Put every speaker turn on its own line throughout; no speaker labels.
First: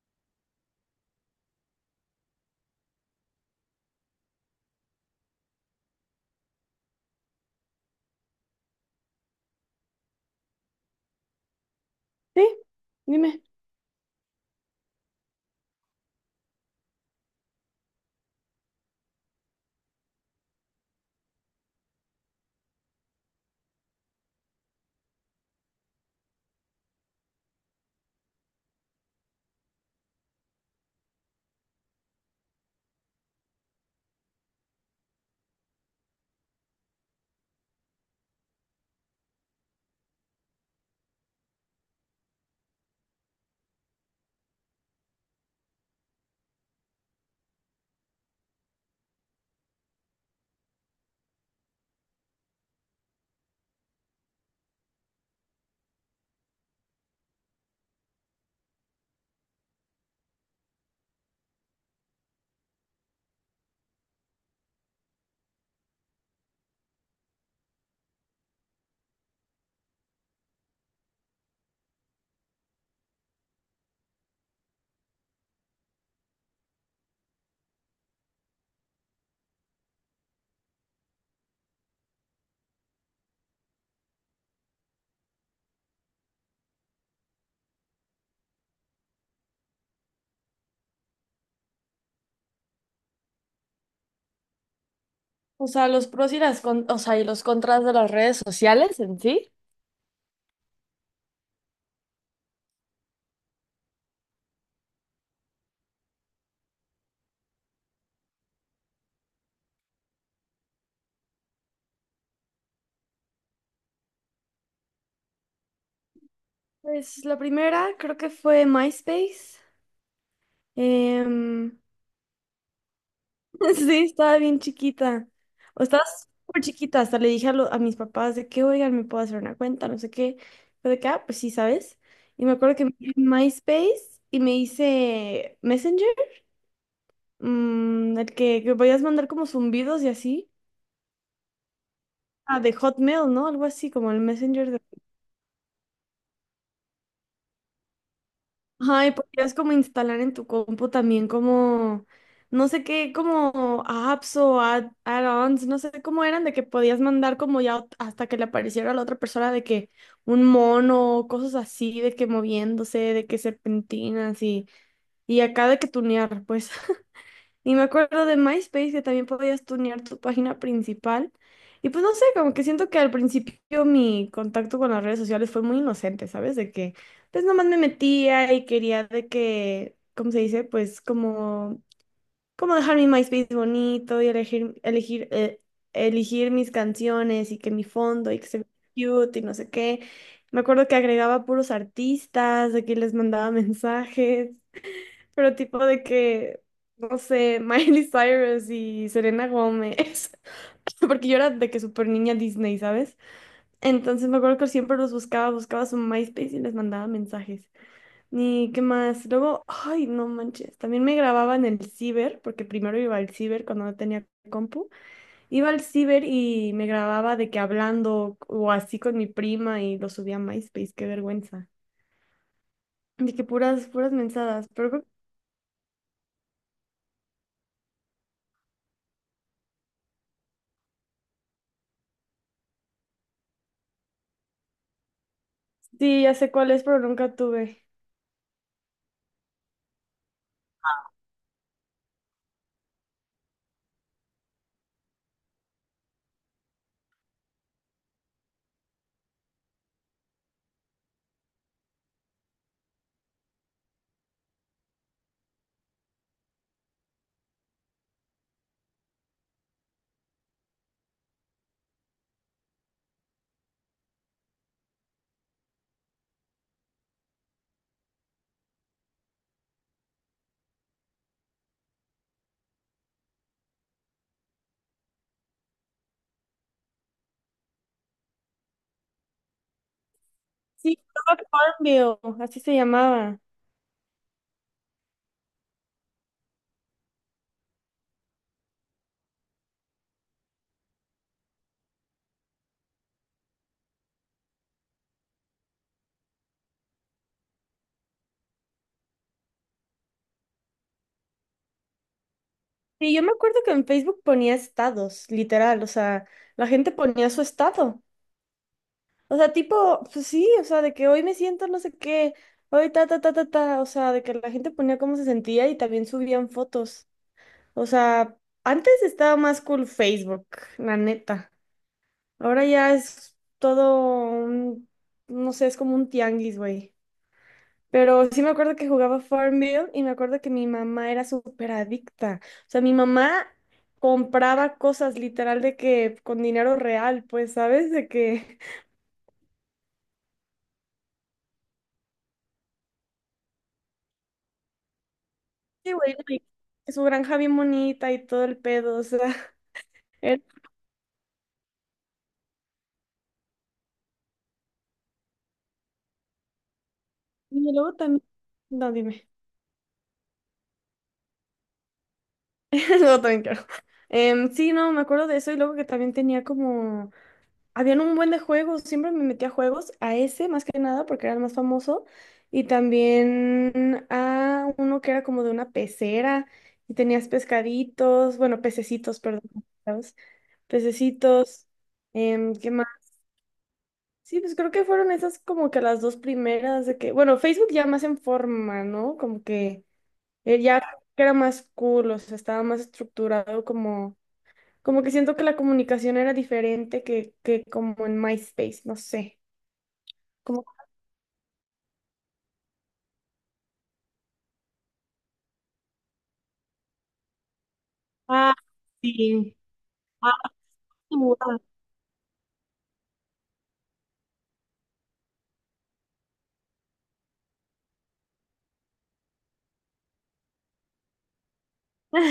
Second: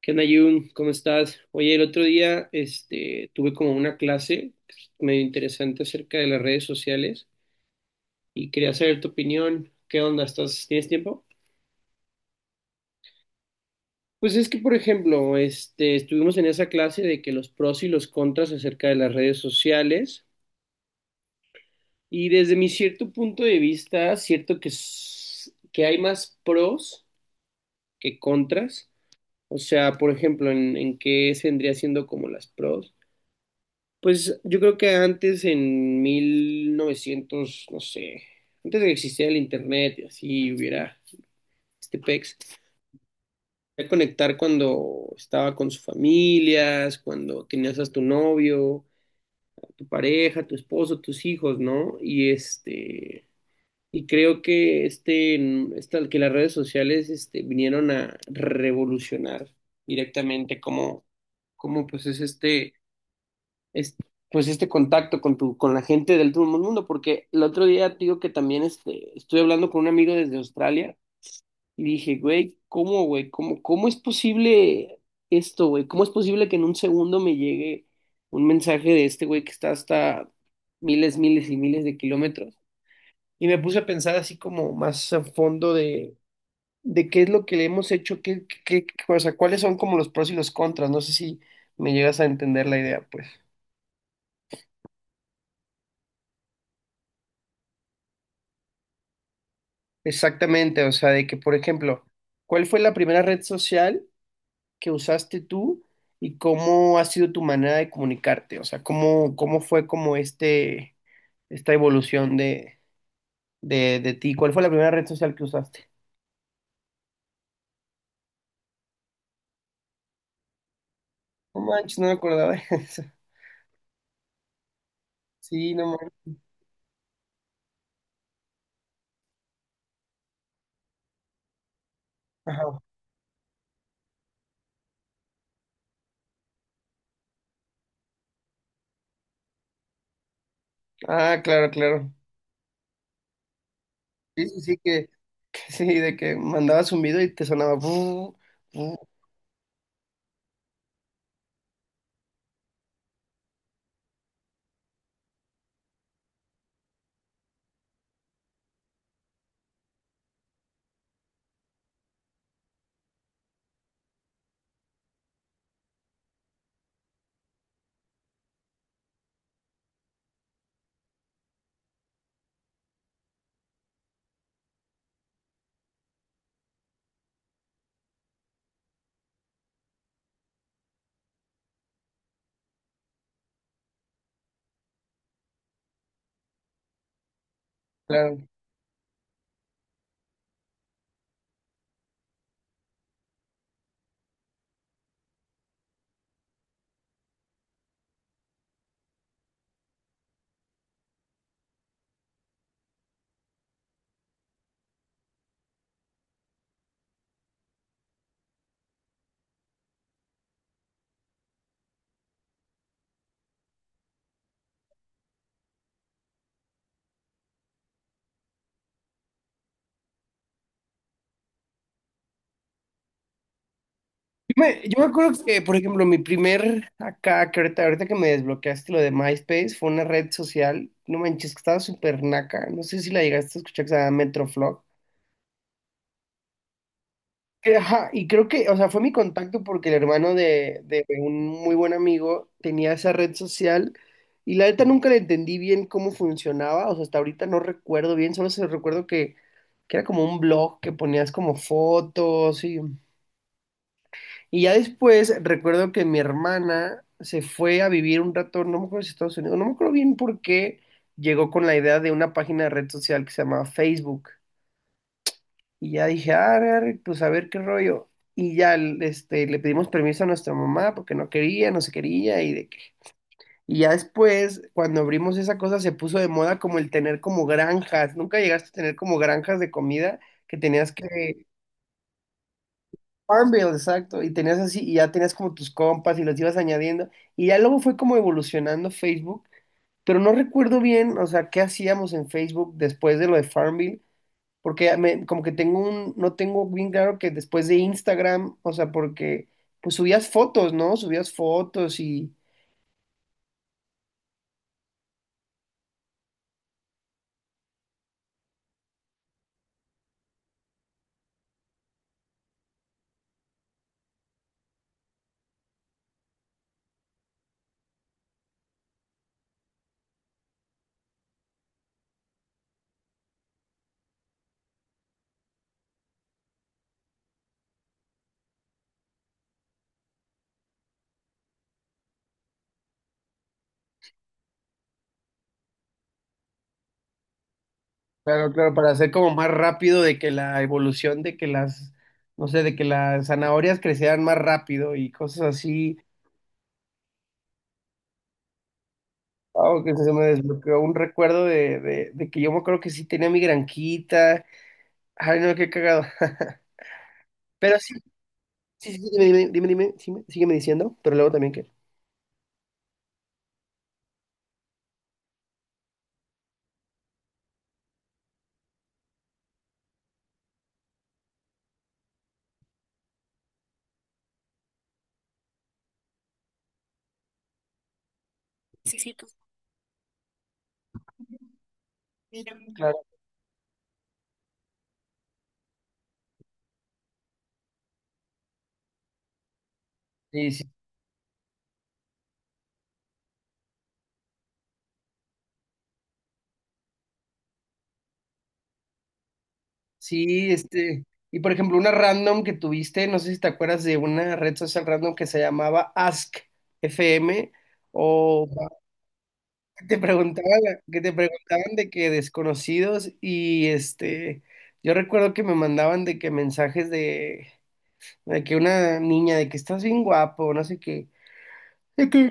¿Qué onda, Jun? ¿Cómo estás? Oye, el otro día tuve como una clase pues, medio interesante acerca de las redes sociales y quería saber tu opinión. ¿Qué onda? ¿Estás, tienes tiempo?
Sí, dime.
Pues es que, por ejemplo, estuvimos en esa clase de que los pros y los contras acerca de las redes sociales y desde mi cierto punto de vista, cierto que, que hay más pros que contras. O sea, por ejemplo, en qué vendría siendo como las pros. Pues yo creo que antes en 1900 no sé, antes de que existiera el internet y así hubiera este pex, podía conectar cuando estaba con sus familias, cuando tenías a tu novio, a tu pareja, a tu esposo, tus hijos, ¿no? Y creo que que las redes sociales vinieron a revolucionar directamente cómo pues es, pues este contacto con la gente del todo el mundo, porque el otro día te digo que también estuve hablando con un amigo desde Australia y dije, güey, ¿Cómo, cómo es posible esto, güey? ¿Cómo es posible que en un segundo me llegue un mensaje de este güey que está hasta miles, miles y miles de kilómetros? Y me puse a pensar así como más a fondo de qué es lo que le hemos hecho, o sea, cuáles son como los pros y los contras. No sé si me llegas a entender la idea, pues.
O sea, los pros y o sea, y los contras de las redes sociales en sí.
Exactamente, o sea, de que, por ejemplo, ¿cuál fue la primera red social que usaste tú y cómo ha sido tu manera de comunicarte? O sea, ¿cómo fue como esta evolución de ti? ¿Cuál fue la primera red social que usaste?
Pues la primera creo que fue MySpace. Em,
No manches, no me acordaba de eso.
sí, estaba bien chiquita.
Sí,
O
no
estaba
manches.
súper chiquita. Hasta le dije a, a mis papás de que, oigan, me puedo hacer una cuenta, no sé qué. Fue de que, "Ah, pues sí, ¿sabes? Y me acuerdo
Ajá.
que me hice MySpace y me hice Messenger, el que podías mandar como zumbidos y así.
Ah, claro, claro.
Ah, de Hotmail, ¿no? Algo así, como el
Sí, sí,
Messenger
sí,
de…
que, que sí, de que mandabas un video y te sonaba. "Bu, bu",
Ay, podrías como instalar en tu compu también como, no sé qué, como apps o add-ons, no sé cómo eran, de que podías mandar como ya hasta que le apareciera a la otra persona de que un mono, o cosas así, de que moviéndose, de que serpentinas y acá de que tunear, pues. Y me acuerdo de MySpace que también podías tunear tu página principal. Y pues no sé, como que siento que al principio mi contacto con las redes sociales fue muy inocente, ¿sabes? De que pues nomás me metía y quería de que, ¿cómo se dice? Pues como, como dejar mi MySpace bonito y elegir, elegir mis canciones y que mi fondo y
claro.
que se vea cute y no sé qué. Me acuerdo que agregaba puros artistas, de que les mandaba mensajes. Pero tipo de que, no sé, Miley Cyrus y Selena Gómez. Porque yo era de que súper niña Disney, ¿sabes? Entonces me acuerdo que siempre los buscaba su MySpace y les mandaba mensajes. Ni qué más. Luego, ay, no manches. También me grababa en el ciber, porque primero iba al ciber cuando no tenía compu. Iba al ciber y me grababa de que hablando o así con mi prima y lo subía a MySpace. Qué vergüenza. De que puras mensadas. Pero
Yo me acuerdo que, por ejemplo, mi primer acá, que ahorita que me desbloqueaste lo de MySpace, fue una red social, no manches, que estaba súper naca, no sé si la llegaste a escuchar, que se llama Metroflog.
sí, ya sé cuál es, pero nunca
Que,
tuve.
ajá, y creo que, o sea, fue mi contacto porque el hermano de un muy buen amigo tenía esa red social y la neta nunca le entendí bien cómo funcionaba, o sea, hasta ahorita no recuerdo bien, solo se recuerdo que era como un blog que ponías como fotos y... Y ya después recuerdo que mi hermana se fue a vivir un rato, no me acuerdo si Estados Unidos, no me acuerdo bien por qué llegó con la idea de una página de red social que se llamaba Facebook. Y ya dije, ah, pues a ver qué rollo. Y ya le pedimos permiso a nuestra mamá porque no quería, no se quería. Y, y ya después, cuando abrimos esa cosa, se puso de moda como el tener como granjas. Nunca llegaste a tener como granjas de comida que tenías
Sí, Cloud
que
Farmville, así se llamaba.
Farmville, exacto, y tenías así, y ya tenías como tus compas y los ibas añadiendo, y ya luego fue como evolucionando Facebook, pero no recuerdo bien, o sea, qué hacíamos en Facebook después de lo de Farmville, porque como que tengo un, no tengo bien claro que después de Instagram, o sea, porque pues subías fotos, ¿no?
Sí, yo me acuerdo que en Facebook ponía estados, literal, o sea, la gente ponía su estado. O sea, tipo, pues sí, o sea, de que hoy me siento no sé qué, hoy ta, ta, ta, ta, ta, o sea, de que la gente ponía cómo se sentía y también subían fotos. O sea, antes estaba más cool Facebook, la neta. Ahora ya es todo un, no sé, es como un tianguis, güey. Pero sí me acuerdo que jugaba Farmville y me acuerdo que mi mamá era súper adicta. O sea, mi mamá compraba cosas literal de que con dinero real, pues, ¿sabes? De
Claro,
que,
claro, para hacer como más rápido de que la evolución de que las, no sé, de que las zanahorias crecieran más rápido y cosas
sí,
así.
güey, güey, su granja bien bonita y todo el pedo, o sea.
Wow, que se me
era-
desbloqueó un recuerdo de que yo me acuerdo que sí tenía mi granquita. Ay, no, qué cagado.
Y
Pero
luego
sí,
también, no,
sí, sí, dime,
dime.
dime, dime, dime, sí, sígueme diciendo, pero luego también que.
Luego también quiero. Sí, no, me acuerdo de eso y luego que también tenía como… Habían un buen de juegos, siempre me metía a juegos, a ese más que nada porque era el más famoso, y también a uno que era como de una pecera y tenías pescaditos, bueno, pececitos, perdón, ¿sabes? Pececitos, ¿qué más?
Claro.
Sí, pues creo que fueron esas como que las dos primeras de que, bueno, Facebook ya más en forma, ¿no? Como que
Sí, sí,
ya era más cool, o sea, estaba más estructurado como, como que siento que la comunicación era diferente que como en MySpace, no sé.
sí,
Como…
este. Y por ejemplo, una random que tuviste, no sé si te acuerdas de una red social random que se llamaba Ask FM, o
Ah, sí.
que te preguntaban, que te preguntaban de que desconocidos y este. Yo recuerdo que me mandaban de que mensajes de que una niña, de que estás bien guapo, no sé qué. De que,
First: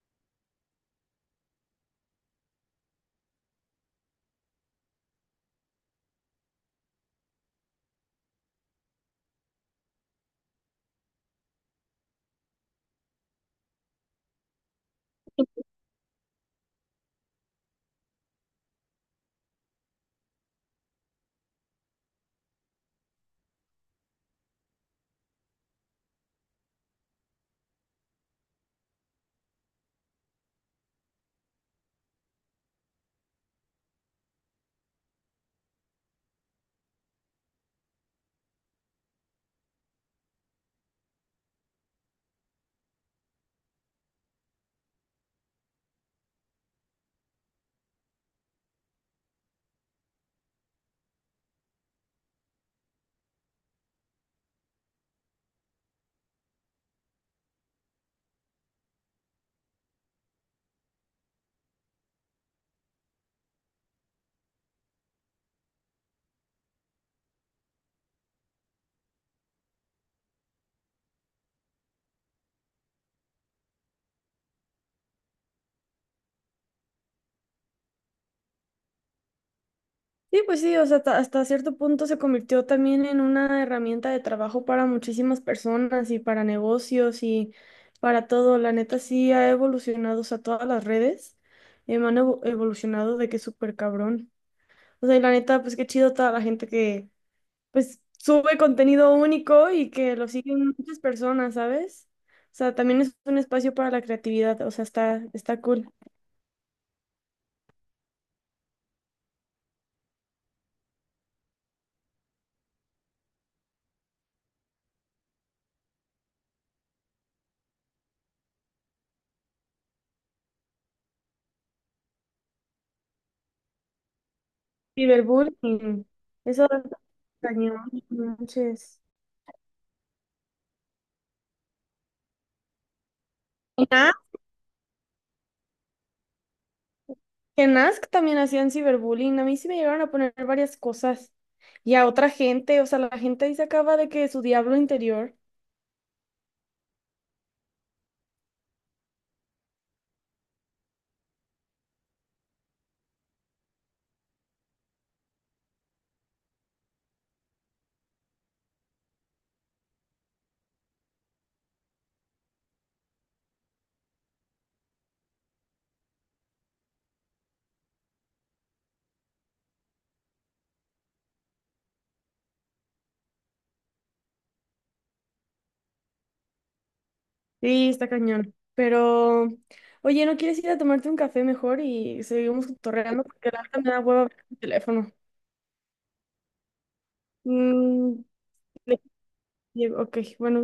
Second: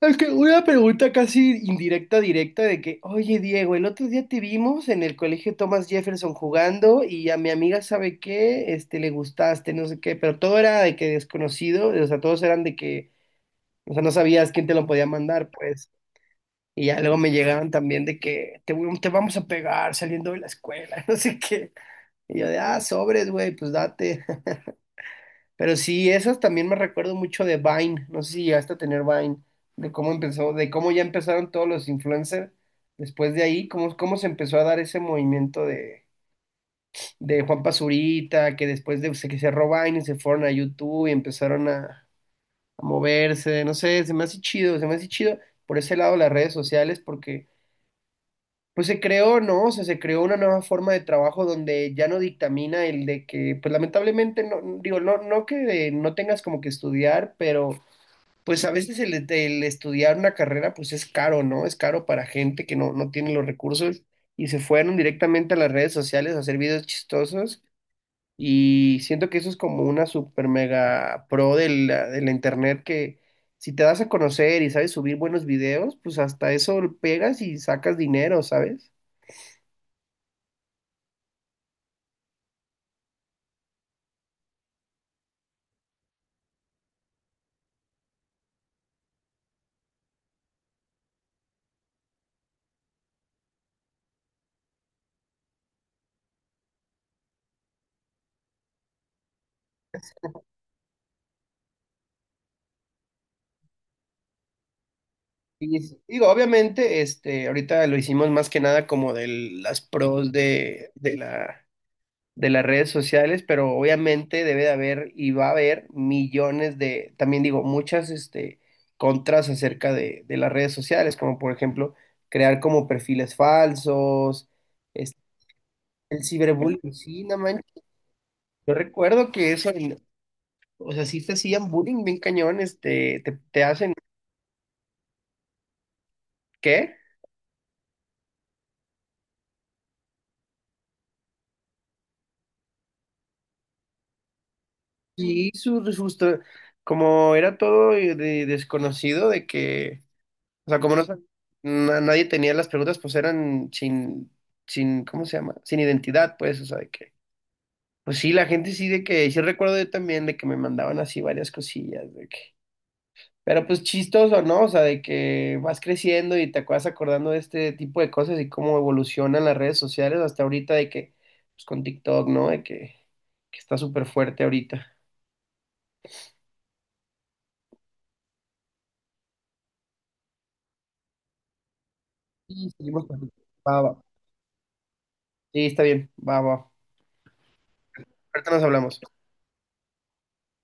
es que una pregunta casi indirecta, directa, de que, oye, Diego, el otro día te vimos en el colegio Thomas Jefferson jugando y a mi amiga, ¿sabe qué? Este, le gustaste, no sé qué, pero todo era de que desconocido, o sea, todos eran de que, o sea, no sabías quién te lo podía mandar, pues. Y ya luego me llegaban también te vamos a pegar saliendo de la escuela, no sé qué. Y yo de, ah, sobres, güey, pues date. Pero sí, esas también me recuerdo mucho de Vine, no sé si llegaste a tener Vine, de cómo empezó, de cómo ya empezaron todos los influencers después de ahí, cómo se empezó a dar ese movimiento de Juan Pazurita, que que cerró Vine y se fueron a YouTube y empezaron a moverse, no sé, se me hace chido por ese lado las redes sociales, porque pues se creó, ¿no? O sea, se creó una nueva forma de trabajo donde ya no dictamina el de que, pues lamentablemente, no, digo, no que no tengas como que estudiar, pero pues a veces el estudiar una carrera pues es caro, ¿no? Es caro para gente que no tiene los recursos y se fueron directamente a las redes sociales a hacer videos chistosos y siento que eso es como una super mega pro de la internet que si te das a conocer y sabes subir buenos videos, pues hasta eso pegas y sacas dinero, ¿sabes?
Sí, pues sí, o sea, hasta, hasta cierto punto se convirtió también en una herramienta de trabajo para muchísimas personas y para negocios y para todo. La neta sí ha evolucionado, o sea, todas las redes han evolucionado de que súper cabrón. O sea, y la neta, pues qué chido toda la gente que, pues, sube contenido único y que lo siguen muchas personas, ¿sabes? O sea, también es un espacio para la creatividad, o sea, está, está
Y
cool.
digo, obviamente, ahorita lo hicimos más que nada como de las pros de las redes sociales, pero obviamente debe de haber y va a haber millones de, también digo, muchas este, contras acerca de las redes sociales, como por ejemplo crear como perfiles falsos, este,
Ciberbullying.
el
Eso da
ciberbullying, sí, no manches.
cañón. No
Yo
manches.
recuerdo que eso, en- o sea, sí te hacían bullying bien cañón, este, te
En
hacen,
Ask,
¿qué?
en Ask también hacían ciberbullying. A mí sí me llegaron a poner varias cosas. Y a otra gente, o sea, la gente ahí se acaba de que su diablo interior.
Sí, su, justo, como era todo desconocido de que o sea, como no, nadie tenía las preguntas, pues eran sin, sin, ¿cómo se llama? Sin identidad, pues, o sea, de que, pues sí, la gente sí de que, sí recuerdo yo también de que me mandaban así varias cosillas, de que, pero pues chistoso, ¿no? O sea, de que vas creciendo y te acuerdas acordando de este tipo de cosas y cómo evolucionan las redes sociales hasta ahorita de que, pues con TikTok, ¿no? De que está súper fuerte ahorita.
Sí, está cañón. Pero, oye, ¿no quieres ir a tomarte un café mejor y seguimos
Y seguimos con...
torreando? Porque la verdad
Va,
me da
va.
hueva ver el teléfono.
Sí, está bien, va, va.
Mm,
Ahorita nos hablamos.
ok, bueno.